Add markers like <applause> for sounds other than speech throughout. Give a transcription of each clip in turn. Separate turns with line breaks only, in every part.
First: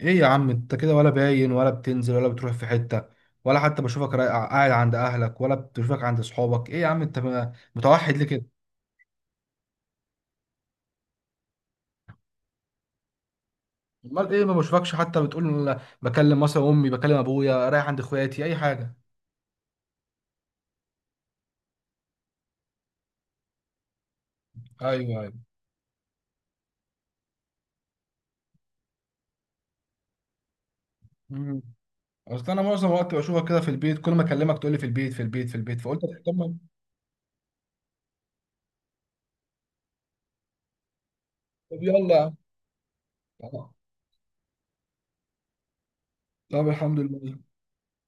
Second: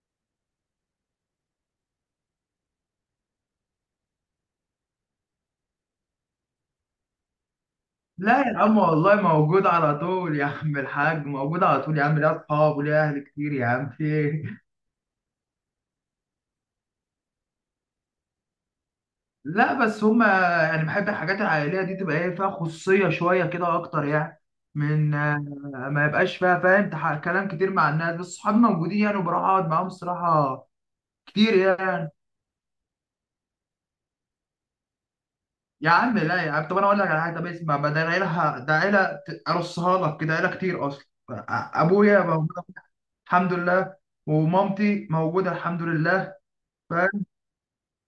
ايه يا عم انت كده، ولا باين ولا بتنزل ولا بتروح في حتة ولا حتى بشوفك قاعد عند اهلك ولا بشوفك عند صحابك. ايه يا عم انت متوحد ليه كده؟
لا يا عم، والله موجود على طول يا عم الحاج، موجود على طول يا عم، ليا اصحاب وليا اهل كتير يا عم، في
امال ايه، ما
إيه؟
بشوفكش حتى بتقول بكلم مثلا امي، بكلم ابويا، رايح عند اخواتي اي حاجة.
لا، بس هما يعني بحب الحاجات العائليه دي تبقى ايه فيها خصوصيه شويه كده اكتر يعني، من
ايوه، ايوه.
ما يبقاش فيها فاهم كلام كتير مع الناس، بس صحابي موجودين يعني وبروح اقعد معاهم الصراحه كتير
مم.
يعني.
اصل انا معظم الوقت بشوفك كده في البيت، كل ما اكلمك تقول لي في البيت في البيت في البيت،
يا
فقلت
عم، لا يا
طب.
عم، طب انا اقول لك على حاجه، طب اسمع، ما ده العيله، ده عيله ارصها لك كده، عيله كتير اصلا.
طب
ابويا
يلا.
موجود
يا
الحمد
عم.
لله، ومامتي موجوده الحمد لله،
طب الحمد لله.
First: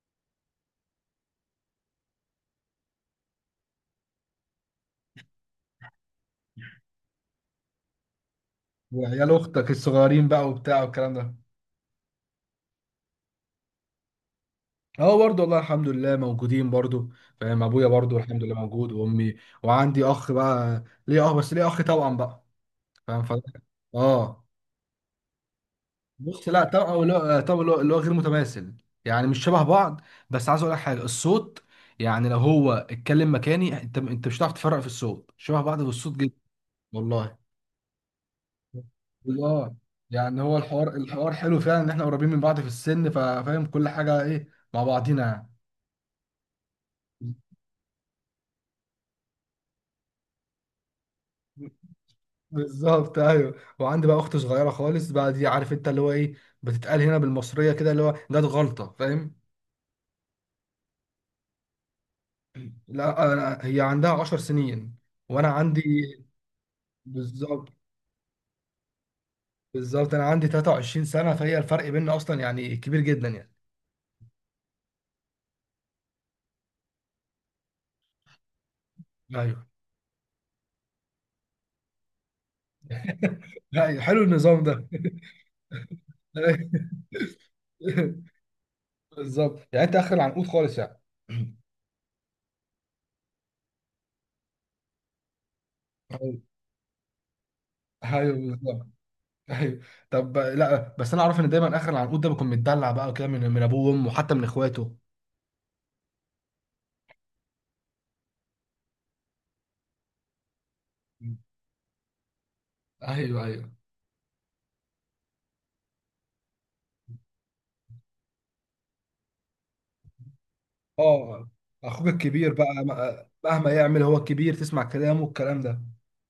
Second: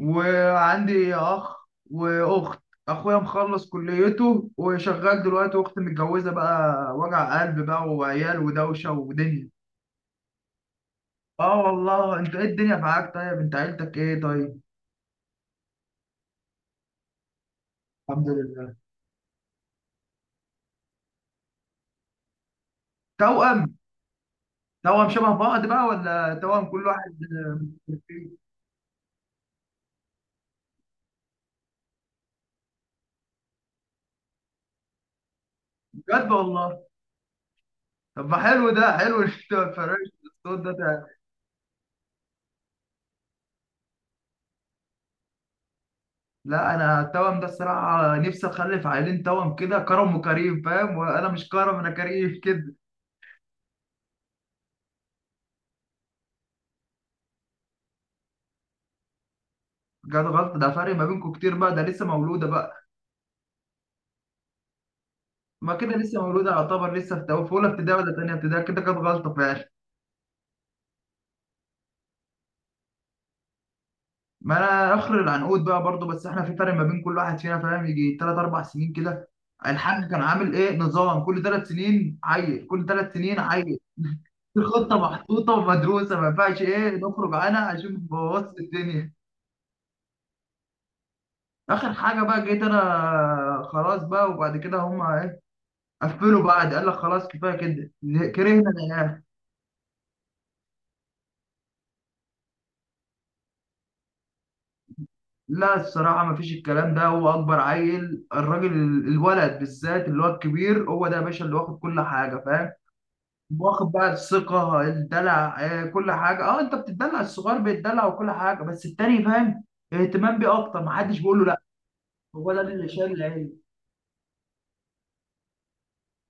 وعندي اخ واخت. اخويا مخلص كليته وشغال دلوقتي، واختي متجوزه بقى، وجع قلب بقى وعيال ودوشه
وعيال
ودنيا.
اختك الصغيرين بقى وبتاع والكلام ده.
اه والله، انت ايه الدنيا معاك؟ طيب انت عيلتك ايه طيب؟
اه، برضه والله الحمد لله موجودين برضه. فاهم، ابويا برضه
الحمد
الحمد لله
لله.
موجود وامي. وعندي اخ بقى ليه. اه، بس ليه اخ توأم بقى. فاهم
توأم.
اه.
توأم شبه بعض بقى ولا
بص، لا
توأم كل
توأم اللي
واحد؟
هو توأم اللي هو غير متماثل، يعني مش شبه بعض. بس عايز اقول لك حاجه، الصوت يعني لو هو اتكلم مكاني انت مش هتعرف تفرق في الصوت، شبه بعض في الصوت
بجد
جدا.
والله؟
والله.
طب ما حلو ده، حلو إن انت ما
اه،
تفرقش
يعني هو
الصوت ده,
الحوار
ده
الحوار حلو فعلا، ان احنا قريبين من بعض في السن ففاهم كل حاجه ايه مع بعضينا يعني.
لا انا التوأم ده الصراحه، نفسي اخلف عيلين توأم كده، كرم وكريم فاهم، وانا مش كرم، انا كريم كده.
بالظبط، ايوه. وعندي بقى اخت صغيره خالص بقى، دي عارف انت اللي هو ايه بتتقال هنا بالمصريه كده اللي هو جت غلطه فاهم.
جت غلط ده، فرق ما بينكم كتير بقى، ده لسه مولوده بقى؟
لا، أنا هي عندها 10 سنين، وانا
ما
عندي.
كده لسه مولوده يعتبر، لسه في اولى
بالظبط،
ابتدائي ولا تانية ابتدائي، كده كانت غلطه فعلا.
بالظبط انا عندي 23 سنه، فهي الفرق بيننا اصلا يعني كبير جدا يعني.
ما انا اخر العنقود بقى برضو، بس احنا في فرق ما بين كل واحد فينا فاهم، يجي ثلاث اربع سنين كده.
ايوه.
الحاج كان عامل ايه؟ نظام كل ثلاث سنين عيل، كل ثلاث سنين
<laughs>
عيل.
أيوة، حلو النظام ده.
الخطه محطوطه ومدروسه، ما ينفعش ايه نخرج عنها عشان
<laughs>
نبوظ الدنيا.
بالظبط، يعني انت اخر العنقود خالص يعني.
اخر حاجه بقى، جيت انا خلاص بقى، وبعد كده هم
ايوه،
قفلوا، بعد قال لك خلاص كفايه كده.
أيوة،
كرهنا
بالظبط.
العيال.
ايوه. طب لا، بس انا اعرف ان دايما اخر العنقود ده بيكون متدلع بقى كده من ابوه وامه، وحتى من اخواته.
لا الصراحة، مفيش الكلام ده. هو أكبر عيل الراجل، الولد بالذات اللي هو الكبير، هو ده يا باشا اللي واخد كل حاجة فاهم.
ايوه، ايوه.
واخد بقى الثقة الدلع، كل حاجة، اه انت بتدلع الصغير بيتدلع وكل حاجة، بس التاني فاهم. اهتمام بيه أكتر، محدش بيقول له
اه.
لا.
اخوك
هو
الكبير
ده
بقى
اللي شايل العيل.
مهما يعمل هو الكبير تسمع كلامه والكلام ده.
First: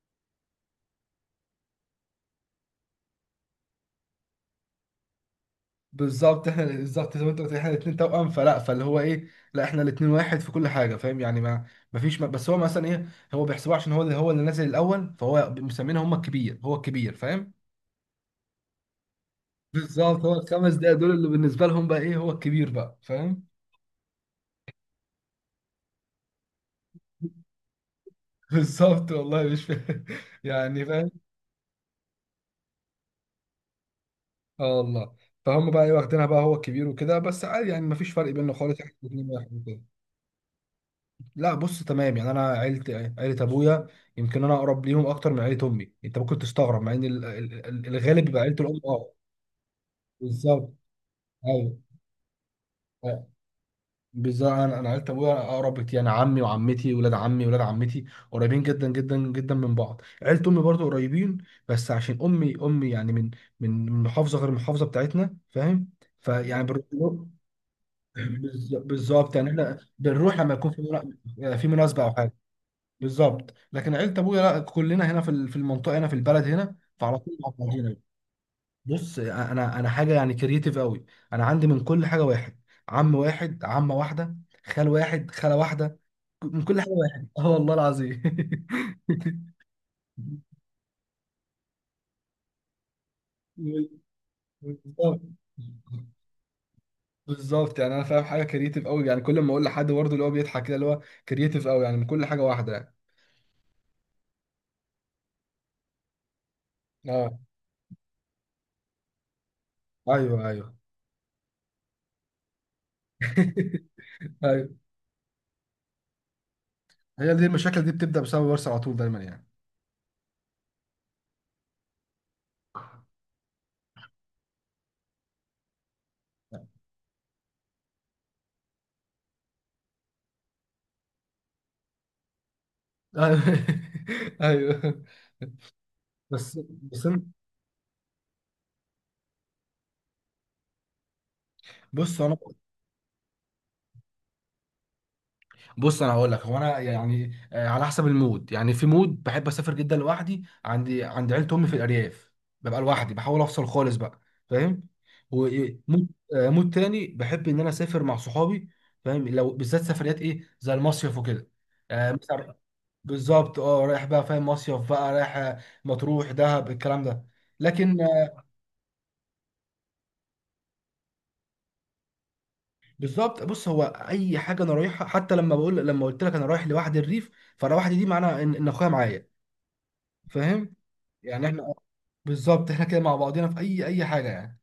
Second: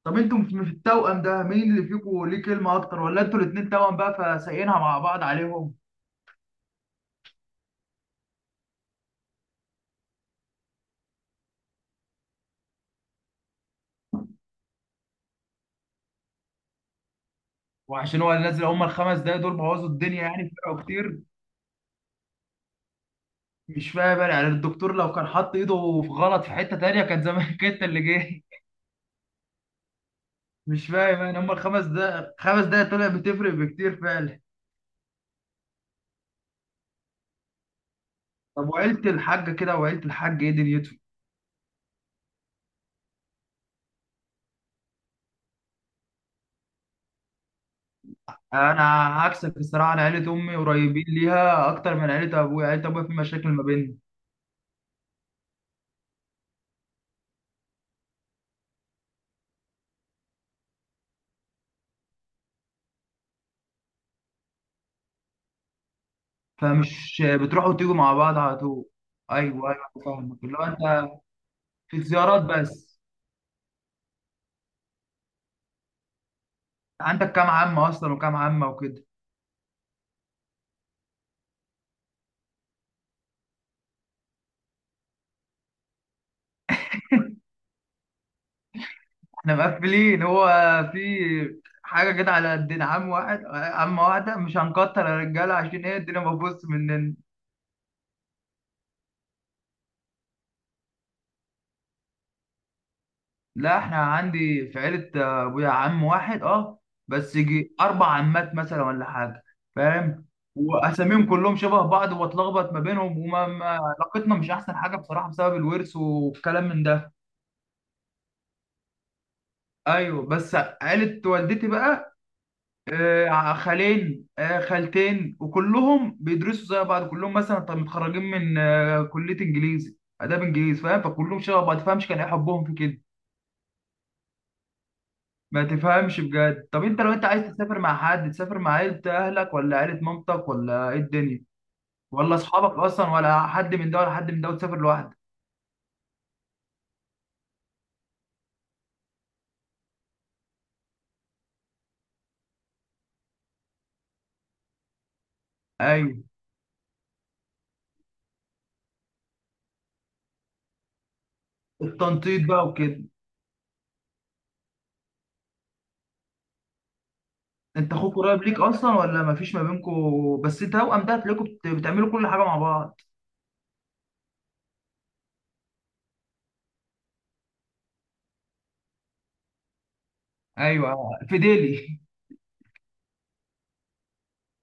طب انتوا في التوأم ده مين اللي فيكم ليه كلمة أكتر، ولا انتوا الاتنين توأم بقى فسايقينها مع بعض عليهم؟
بالظبط، احنا بالظبط زي ما انت قلت احنا الاثنين توأم، فاللي هو ايه. لا، احنا الاثنين واحد في كل حاجه فاهم يعني ما. ما فيش ما، بس هو مثلا ايه، هو بيحسبوه عشان هو اللي هو اللي نازل الاول، فهو مسمينه هم الكبير، هو الكبير فاهم.
وعشان هو اللي نازل، هما الخمس دقايق دول بوظوا
بالظبط،
الدنيا
هو
يعني،
الخمس
فرقوا
دقايق دول
كتير.
اللي بالنسبه لهم بقى ايه، هو الكبير بقى فاهم.
مش فاهم انا يعني، الدكتور لو كان حط ايده في غلط في حته تانيه كان زمانك انت <laughs> اللي جاي.
<laughs> بالظبط والله مش فاهم، يعني
مش
فاهم.
فاهم انا، هم الخمس دقايق، خمس دقايق طلع بتفرق بكتير فعلا.
اه والله. فهم بقى ايه، واخدينها بقى هو الكبير وكده، بس عادي يعني ما فيش فرق بيننا
طب
خالص، احنا
وعيله
الاثنين واحد
الحاج كده،
وكده.
وعيله الحاج ايه دنيتهم؟
لا، بص تمام، يعني انا عيلة ابويا يمكن انا اقرب ليهم اكتر من عيلة امي. انت ممكن تستغرب، مع ان الغالب بيبقى عيلة الام.
انا
اه.
عكسك الصراحه، انا عيله امي
بالظبط،
قريبين ليها
ايوه.
اكتر من عيله ابويا، عيله ابويا في
آه،
مشاكل ما بيننا.
بالظبط انا عيلة ابويا اقرب بكتير، يعني عمي وعمتي ولاد عمي ولاد عمتي قريبين جدا جدا جدا من بعض. عيلة امي برضو قريبين، بس عشان امي يعني من محافظة غير المحافظة بتاعتنا فاهم، فيعني
فمش
بنروح.
بتروحوا وتيجوا مع
<clears throat>
بعض على
بالظبط،
طول؟
بالظبط، يعني
ايوه،
احنا
ايوه.
بنروح
فاهمك
لما
اللي هو
يكون
انت.
في
في
مناسبة او حاجة.
زيارات بس.
بالظبط، لكن عيله ابويا لا، كلنا هنا في المنطقه هنا في البلد هنا، فعلى
عندك
طول
كام
مع
عمه
بعضينا.
اصلا وكام عمه وكده؟
بص، انا حاجه يعني كرييتيف قوي، انا عندي من كل حاجه واحد. عم واحد، عمه واحده، خال واحد، خاله واحده، من كل حاجه واحد. <laughs> اه والله العظيم. <laughs>
احنا مقفلين هو. في حاجة كده على قدنا، عم واحد، عم واحدة، مش هنكتر يا
بالظبط،
رجالة عشان ايه الدنيا مبوظ مننا.
بالظبط، يعني انا فاهم حاجه كرييتيف قوي، يعني كل ما اقول لحد برضه اللي هو بيضحك كده، اللي هو كرييتيف قوي، يعني من كل حاجه واحده يعني.
لا احنا عندي في عيلة ابويا عم واحد اه. بس
اه،
يجي اربع عمات مثلا ولا حاجة. فاهم.
ايوه، ايوه.
واساميهم كلهم شبه بعض واتلخبط ما بينهم وما ما- علاقتنا
<laughs>
مش
ايوه،
احسن حاجة بصراحة بسبب الورث والكلام من ده.
هي دي المشاكل دي بتبدا بسبب ورثه على طول دايما يعني.
ايوه بس. عيلة والدتي بقى. خالين، خالتين، وكلهم بيدرسوا زي بعض، كلهم مثلا طب متخرجين من كلية انجليزي اداب انجليزي فاهم، فكلهم شبه بعض ما تفهمش كان ايه حبهم في كده.
ايوه. <laughs> أيوة.
ما تفهمش
بس
بجد. طب انت
بس
لو انت عايز تسافر مع حد، تسافر مع عيلة اهلك ولا عيلة مامتك، ولا ايه الدنيا؟
بص
ولا
انا
اصحابك اصلا، ولا حد من ده ولا حد من ده، وتسافر لوحدك؟
بص انا هقول لك، هو انا يعني على حسب المود يعني. في مود بحب اسافر جدا لوحدي، عند عيلة امي في الارياف ببقى لوحدي، بحاول افصل خالص بقى فاهم. ومود
ايوه.
مود تاني بحب ان انا اسافر مع صحابي، فاهم لو بالذات سفريات ايه زي المصيف وكده.
التنطيط
مثلا.
بقى وكده.
بالظبط، اه، رايح بقى فاهم مصيف بقى، رايح مطروح، دهب، الكلام ده.
انت
لكن.
اخوك قريب ليك اصلا ولا ما فيش ما بينكم؟ بس توأم ده هتلاقيكم بتعملوا كل حاجة مع بعض.
بالظبط، بص هو اي حاجه انا رايحها، حتى لما قلت لك انا رايح لوحدي الريف، فانا وحدي دي معناها ان اخويا معايا، فاهم
ايوه. في
يعني احنا.
ديلي.
بالظبط، احنا كده مع بعضينا في اي حاجه يعني.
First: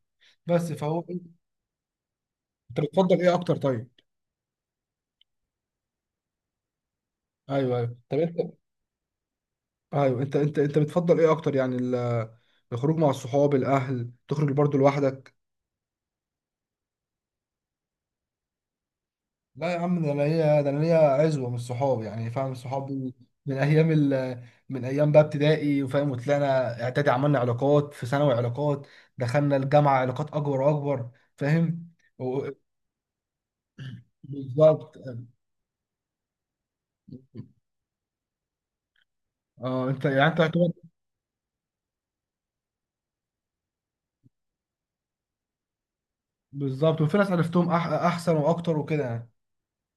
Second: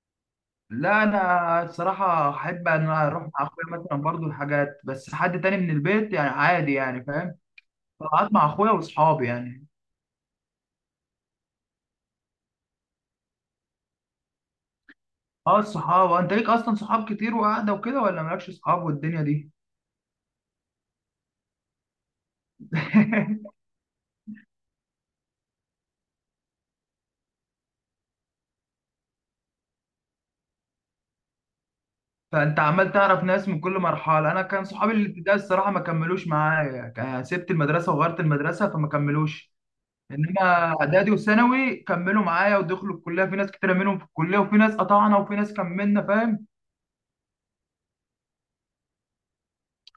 بس فهو
لا
انت
انا الصراحه احب ان انا
بتفضل
اروح مع
ايه اكتر
اخويا
طيب؟
مثلا برضو حاجات، بس حد تاني من البيت يعني عادي يعني فاهم.
ايوه، ايوه. طب
طلعت
انت.
مع اخويا واصحابي يعني.
ايوه، انت بتفضل ايه اكتر يعني الخروج مع الصحاب، الاهل، تخرج برضه لوحدك؟
اه الصحاب. انت ليك اصلا صحاب كتير وقاعده وكده، ولا مالكش صحاب والدنيا دي؟
لا يا عم، ده انا ليا عزوه من الصحاب يعني فاهم. الصحاب دول
<laughs>
من ايام ال... من ايام بقى ابتدائي وفاهم، وطلعنا اعدادي عملنا علاقات، في ثانوي علاقات، دخلنا الجامعه علاقات اكبر واكبر فاهم. و...
فانت عمال تعرف ناس من كل مرحله، انا كان صحابي
بالظبط،
الابتدائي الصراحه ما كملوش معايا، سبت المدرسه وغيرت المدرسه فما كملوش.
اه، انت يعني انت
انما
يعتبر.
اعدادي وثانوي كملوا معايا ودخلوا الكليه، في ناس كتير منهم في الكليه وفي ناس قطعنا وفي ناس كملنا فاهم.
بالظبط، وفي ناس عرفتهم احسن واكتر وكده يعني.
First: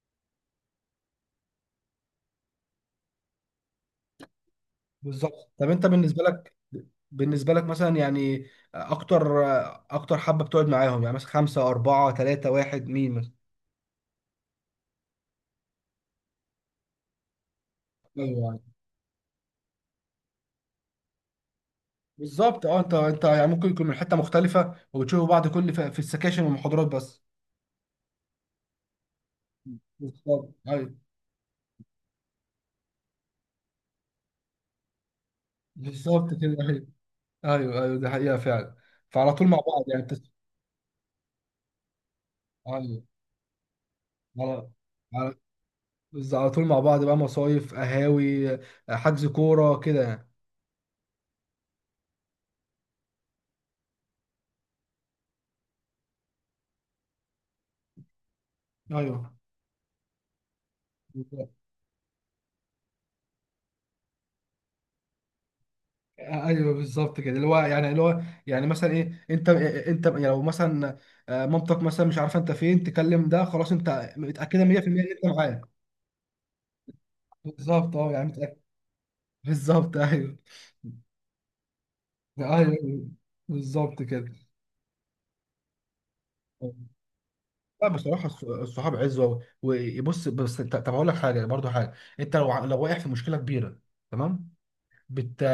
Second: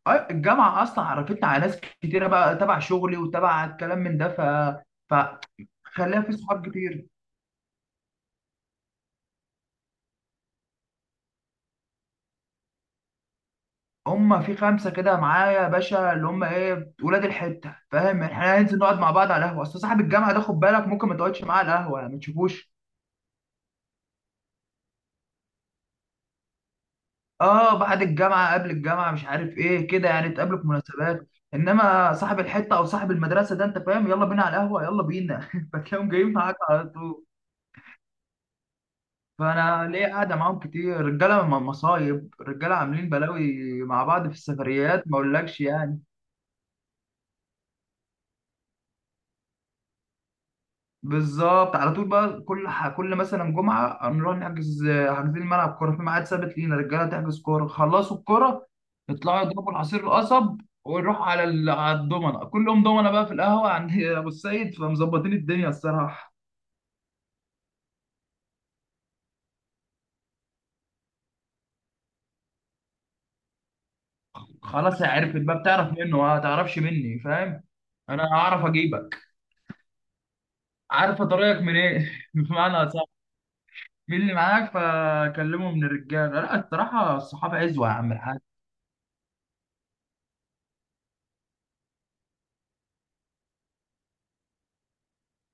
الجامعة أصلا عرفتني على ناس كتيرة بقى تبع شغلي وتبع الكلام من ده.
بالظبط، طب انت
فخليها
بالنسبه
في
لك،
صحاب كتير.
بالنسبه لك مثلا يعني اكتر. اكتر حبه بتقعد معاهم، يعني مثلا خمسه، اربعه، ثلاثه، واحد، مين مثلا؟
هما في خمسة كده معايا يا باشا، اللي هما إيه ولاد الحتة فاهم،
ايوه،
إحنا هننزل نقعد مع بعض على القهوة. أصل صاحب الجامعة ده خد بالك، ممكن ما تقعدش معاه على القهوة يعني، ما
بالظبط،
تشوفوش.
اه، انت يعني ممكن يكون من حته مختلفه وبتشوفوا بعض كل في السكاشن والمحاضرات بس.
آه، بعد الجامعة قبل الجامعة مش عارف إيه كده يعني،
بالظبط،
تقابلوا في
ايوه.
مناسبات. إنما صاحب الحتة أو صاحب المدرسة ده أنت فاهم، يلا بينا على القهوة يلا بينا <laughs> فتلاقيهم
بالظبط
جايين
كده،
معاك
ايوه،
على طول.
ايوه. ايوه دي حقيقه فعلا. فعلى طول مع بعض
فانا
يعني
ليه قاعده معاهم كتير، رجاله مصايب، رجاله
ايوه،
عاملين بلاوي مع بعض في
على
السفريات ما
على
اقولكش يعني.
بس على طول مع بعض بقى، مصايف، قهاوي، حجز كوره كده يعني.
بالظبط على طول بقى، كل كل مثلا جمعه نروح نحجز. حاجزين ملعب كوره في ميعاد ثابت لينا، رجاله تحجز كوره، خلصوا الكوره.
ايوه،
يطلعوا يضربوا العصير القصب. ونروح على
بالظبط.
على الضمنه، كلهم ضمنه بقى في القهوه عند <laughs> ابو السيد، فمظبطين الدنيا الصراحه.
ايوه، بالظبط كده اللي هو يعني اللي هو، يعني مثلا ايه انت يعني لو مثلا مامتك مثلا مش عارفه انت فين، تكلم، ده خلاص انت متاكده 100%
خلاص هي
ان انت
عرفت
معاه.
بقى، بتعرف منه ما تعرفش مني فاهم.
بالظبط، اه،
انا
يعني
هعرف اجيبك.
بالظبط. ايوه،
عارفه طريقك منين <laughs>
ايوه،
بمعنى.
أيوة. بالظبط
مين
كده.
اللي معاك فكلمه من الرجاله، لا الصراحه الصحابه
لا،
عزوه يا عم
بصراحه
الحاج.
الصحاب عزوه. وبص، بس طب هقول لك حاجه، برضو حاجه. انت لو لو واقع في مشكله كبيره تمام، بت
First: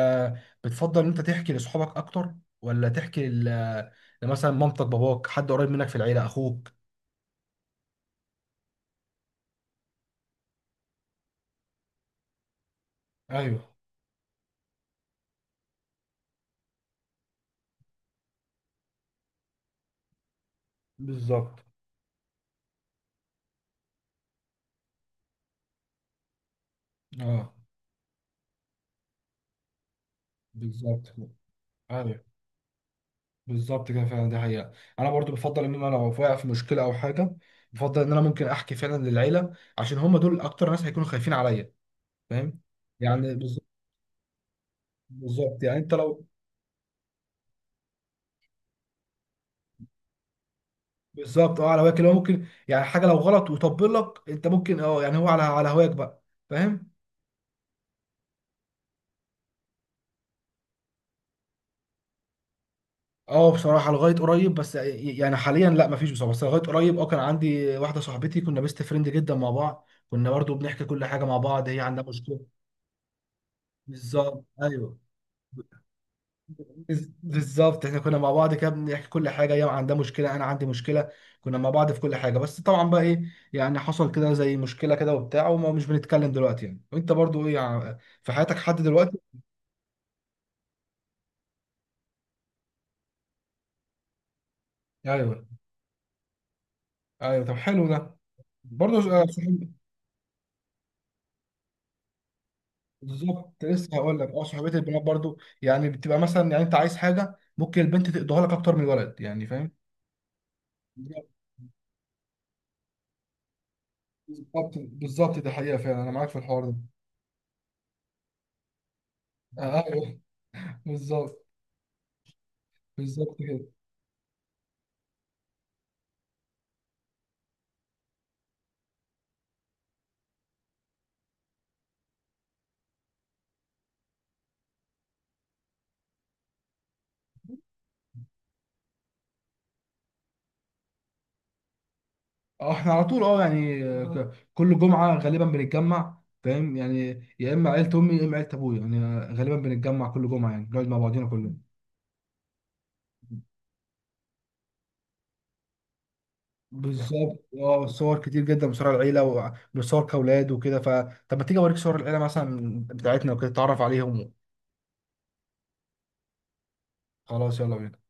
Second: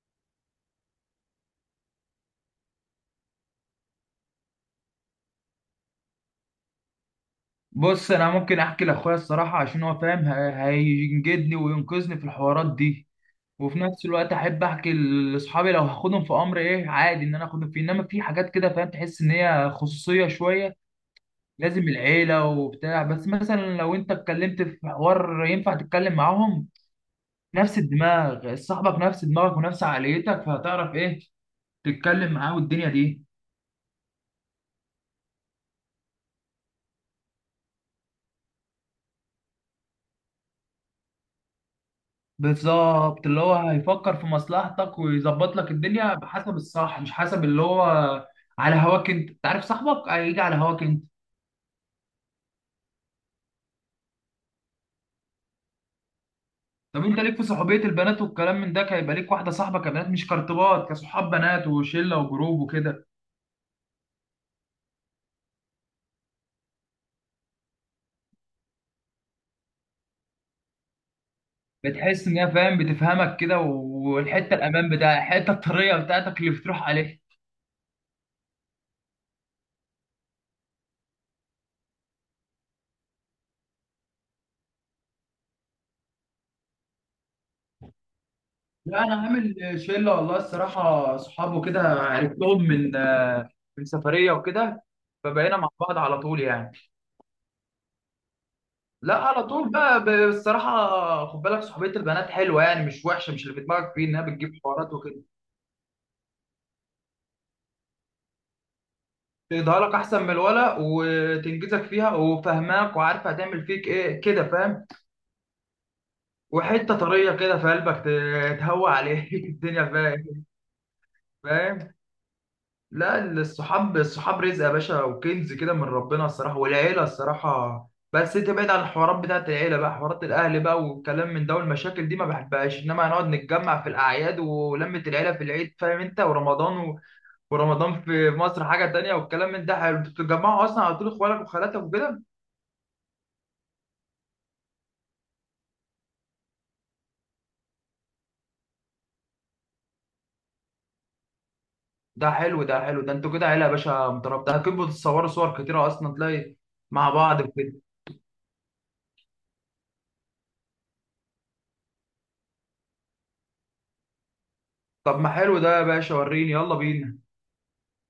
بتفضل ان انت تحكي لاصحابك اكتر، ولا تحكي لمثلا مامتك، باباك، حد قريب منك في العيله، اخوك؟
بص انا ممكن احكي لاخويا الصراحه، عشان هو فاهم هينجدني وينقذني في الحوارات دي.
ايوه،
وفي نفس الوقت احب احكي لاصحابي، لو هاخدهم في امر ايه عادي ان انا اخدهم فيه، انما في حاجات كده فاهم، تحس ان هي خصوصيه شويه.
بالظبط،
لازم العيله وبتاع، بس مثلا لو انت اتكلمت في حوار ينفع تتكلم معاهم.
اه،
نفس الدماغ، صاحبك نفس دماغك ونفس عقليتك، فهتعرف
بالظبط،
ايه.
ايوه،
تتكلم معاه والدنيا دي.
بالظبط كده فعلا دي حقيقة. أنا برضو بفضل إن أنا لو واقع في مشكلة أو حاجة، بفضل إن أنا ممكن أحكي فعلا للعيلة، عشان هم دول أكتر ناس هيكونوا خايفين عليا فاهم
بالظبط،
يعني.
اللي هو
بالظبط،
هيفكر في مصلحتك ويظبط
بالظبط
لك
يعني أنت
الدنيا
لو.
بحسب الصح، مش حسب اللي هو. على هواك انت عارف صاحبك هيجي على هواك انت.
بالظبط، أه على هواك، اللي هو ممكن يعني حاجة لو غلط وطبل لك أنت، ممكن أه يعني هو على هواك بقى فاهم.
طب انت ليك في صحوبية البنات والكلام من ده، هيبقى ليك واحدة صاحبة كبنات مش كارتبات، كصحاب بنات وشلة وجروب وكده؟
أه بصراحة، لغاية قريب بس، يعني حاليا لا مفيش بصراحة، بس لغاية قريب كان عندي واحدة صاحبتي، كنا بيست فريند جدا مع بعض، كنا برضو بنحكي كل حاجة مع بعض، هي عندها
بتحس ان
مشكلة.
هي فاهم بتفهمك كده،
بالظبط،
والحتة الامان
أيوه.
بتاعها الحتة الطرية بتاعتك اللي بتروح عليها.
بالظبط احنا كنا مع بعض كده بنحكي كل حاجه، هي عندها مشكله انا عندي مشكله، كنا مع بعض في كل حاجه. بس طبعا بقى ايه، يعني حصل كده زي مشكله كده وبتاع، وما مش بنتكلم دلوقتي يعني. وانت برضو ايه، في حياتك حد
لا انا
دلوقتي؟
عامل شلة والله الصراحة، صحابه كده عرفتهم من سفرية وكده.
ايوه،
فبقينا مع بعض على طول يعني.
ايوه، طب حلو ده. برضو
لا على طول بقى الصراحة خد بالك، صحوبية البنات حلوة يعني، مش وحشة، مش اللي في
بالظبط،
دماغك
لسه
فيه
هقول
إنها
لك
بتجيب
صحوبيه
حوارات
البنات
وكده.
برضو، يعني بتبقى مثلا، يعني انت عايز حاجه ممكن البنت تقضيها لك اكتر من الولد، يعني فاهم.
تقضيها لك أحسن من الولا وتنجزك فيها وفاهماك، وعارفة هتعمل فيك إيه كده
بالظبط،
فاهم.
بالظبط، دي حقيقه فعلا، انا معاك في الحوار ده.
وحتة طرية كده في قلبك تهوى عليه <laughs> الدنيا
ايوه.
فاهم.
بالظبط،
فاهم. لا
بالظبط كده.
الصحاب الصحاب رزق يا باشا وكنز كده من ربنا الصراحة، والعيلة الصراحة، بس انت بعيد عن الحوارات بتاعت العيلة بقى، حوارات الأهل بقى والكلام من ده والمشاكل دي ما بحبهاش، إنما هنقعد نتجمع في الأعياد، ولمة العيلة في العيد فاهم انت، ورمضان ورمضان في مصر حاجة تانية والكلام من ده حلو، انتوا بتتجمعوا أصلا على طول إخوالك وخالاتك وكده؟
اه، احنا على طول، يعني كل جمعة غالبا بنتجمع فاهم يعني، يا اما عيلة امي يا اما عيلة ابويا، يعني غالبا بنتجمع كل جمعة يعني بنقعد مع بعضينا كلنا.
ده حلو ده حلو، ده انتوا كده عيلة يا باشا مترابطة، أكيد بتتصوروا صور كتيرة أصلا تلاقي مع بعض
بالظبط،
وكده.
اه، صور كتير جدا بصور العيلة وبصور كأولاد وكده طب ما تيجي اوريك صور العيلة مثلا بتاعتنا وكده تتعرف عليهم؟
طب ما حلو ده يا باشا، وريني يلا بينا.
خلاص، يلا بينا.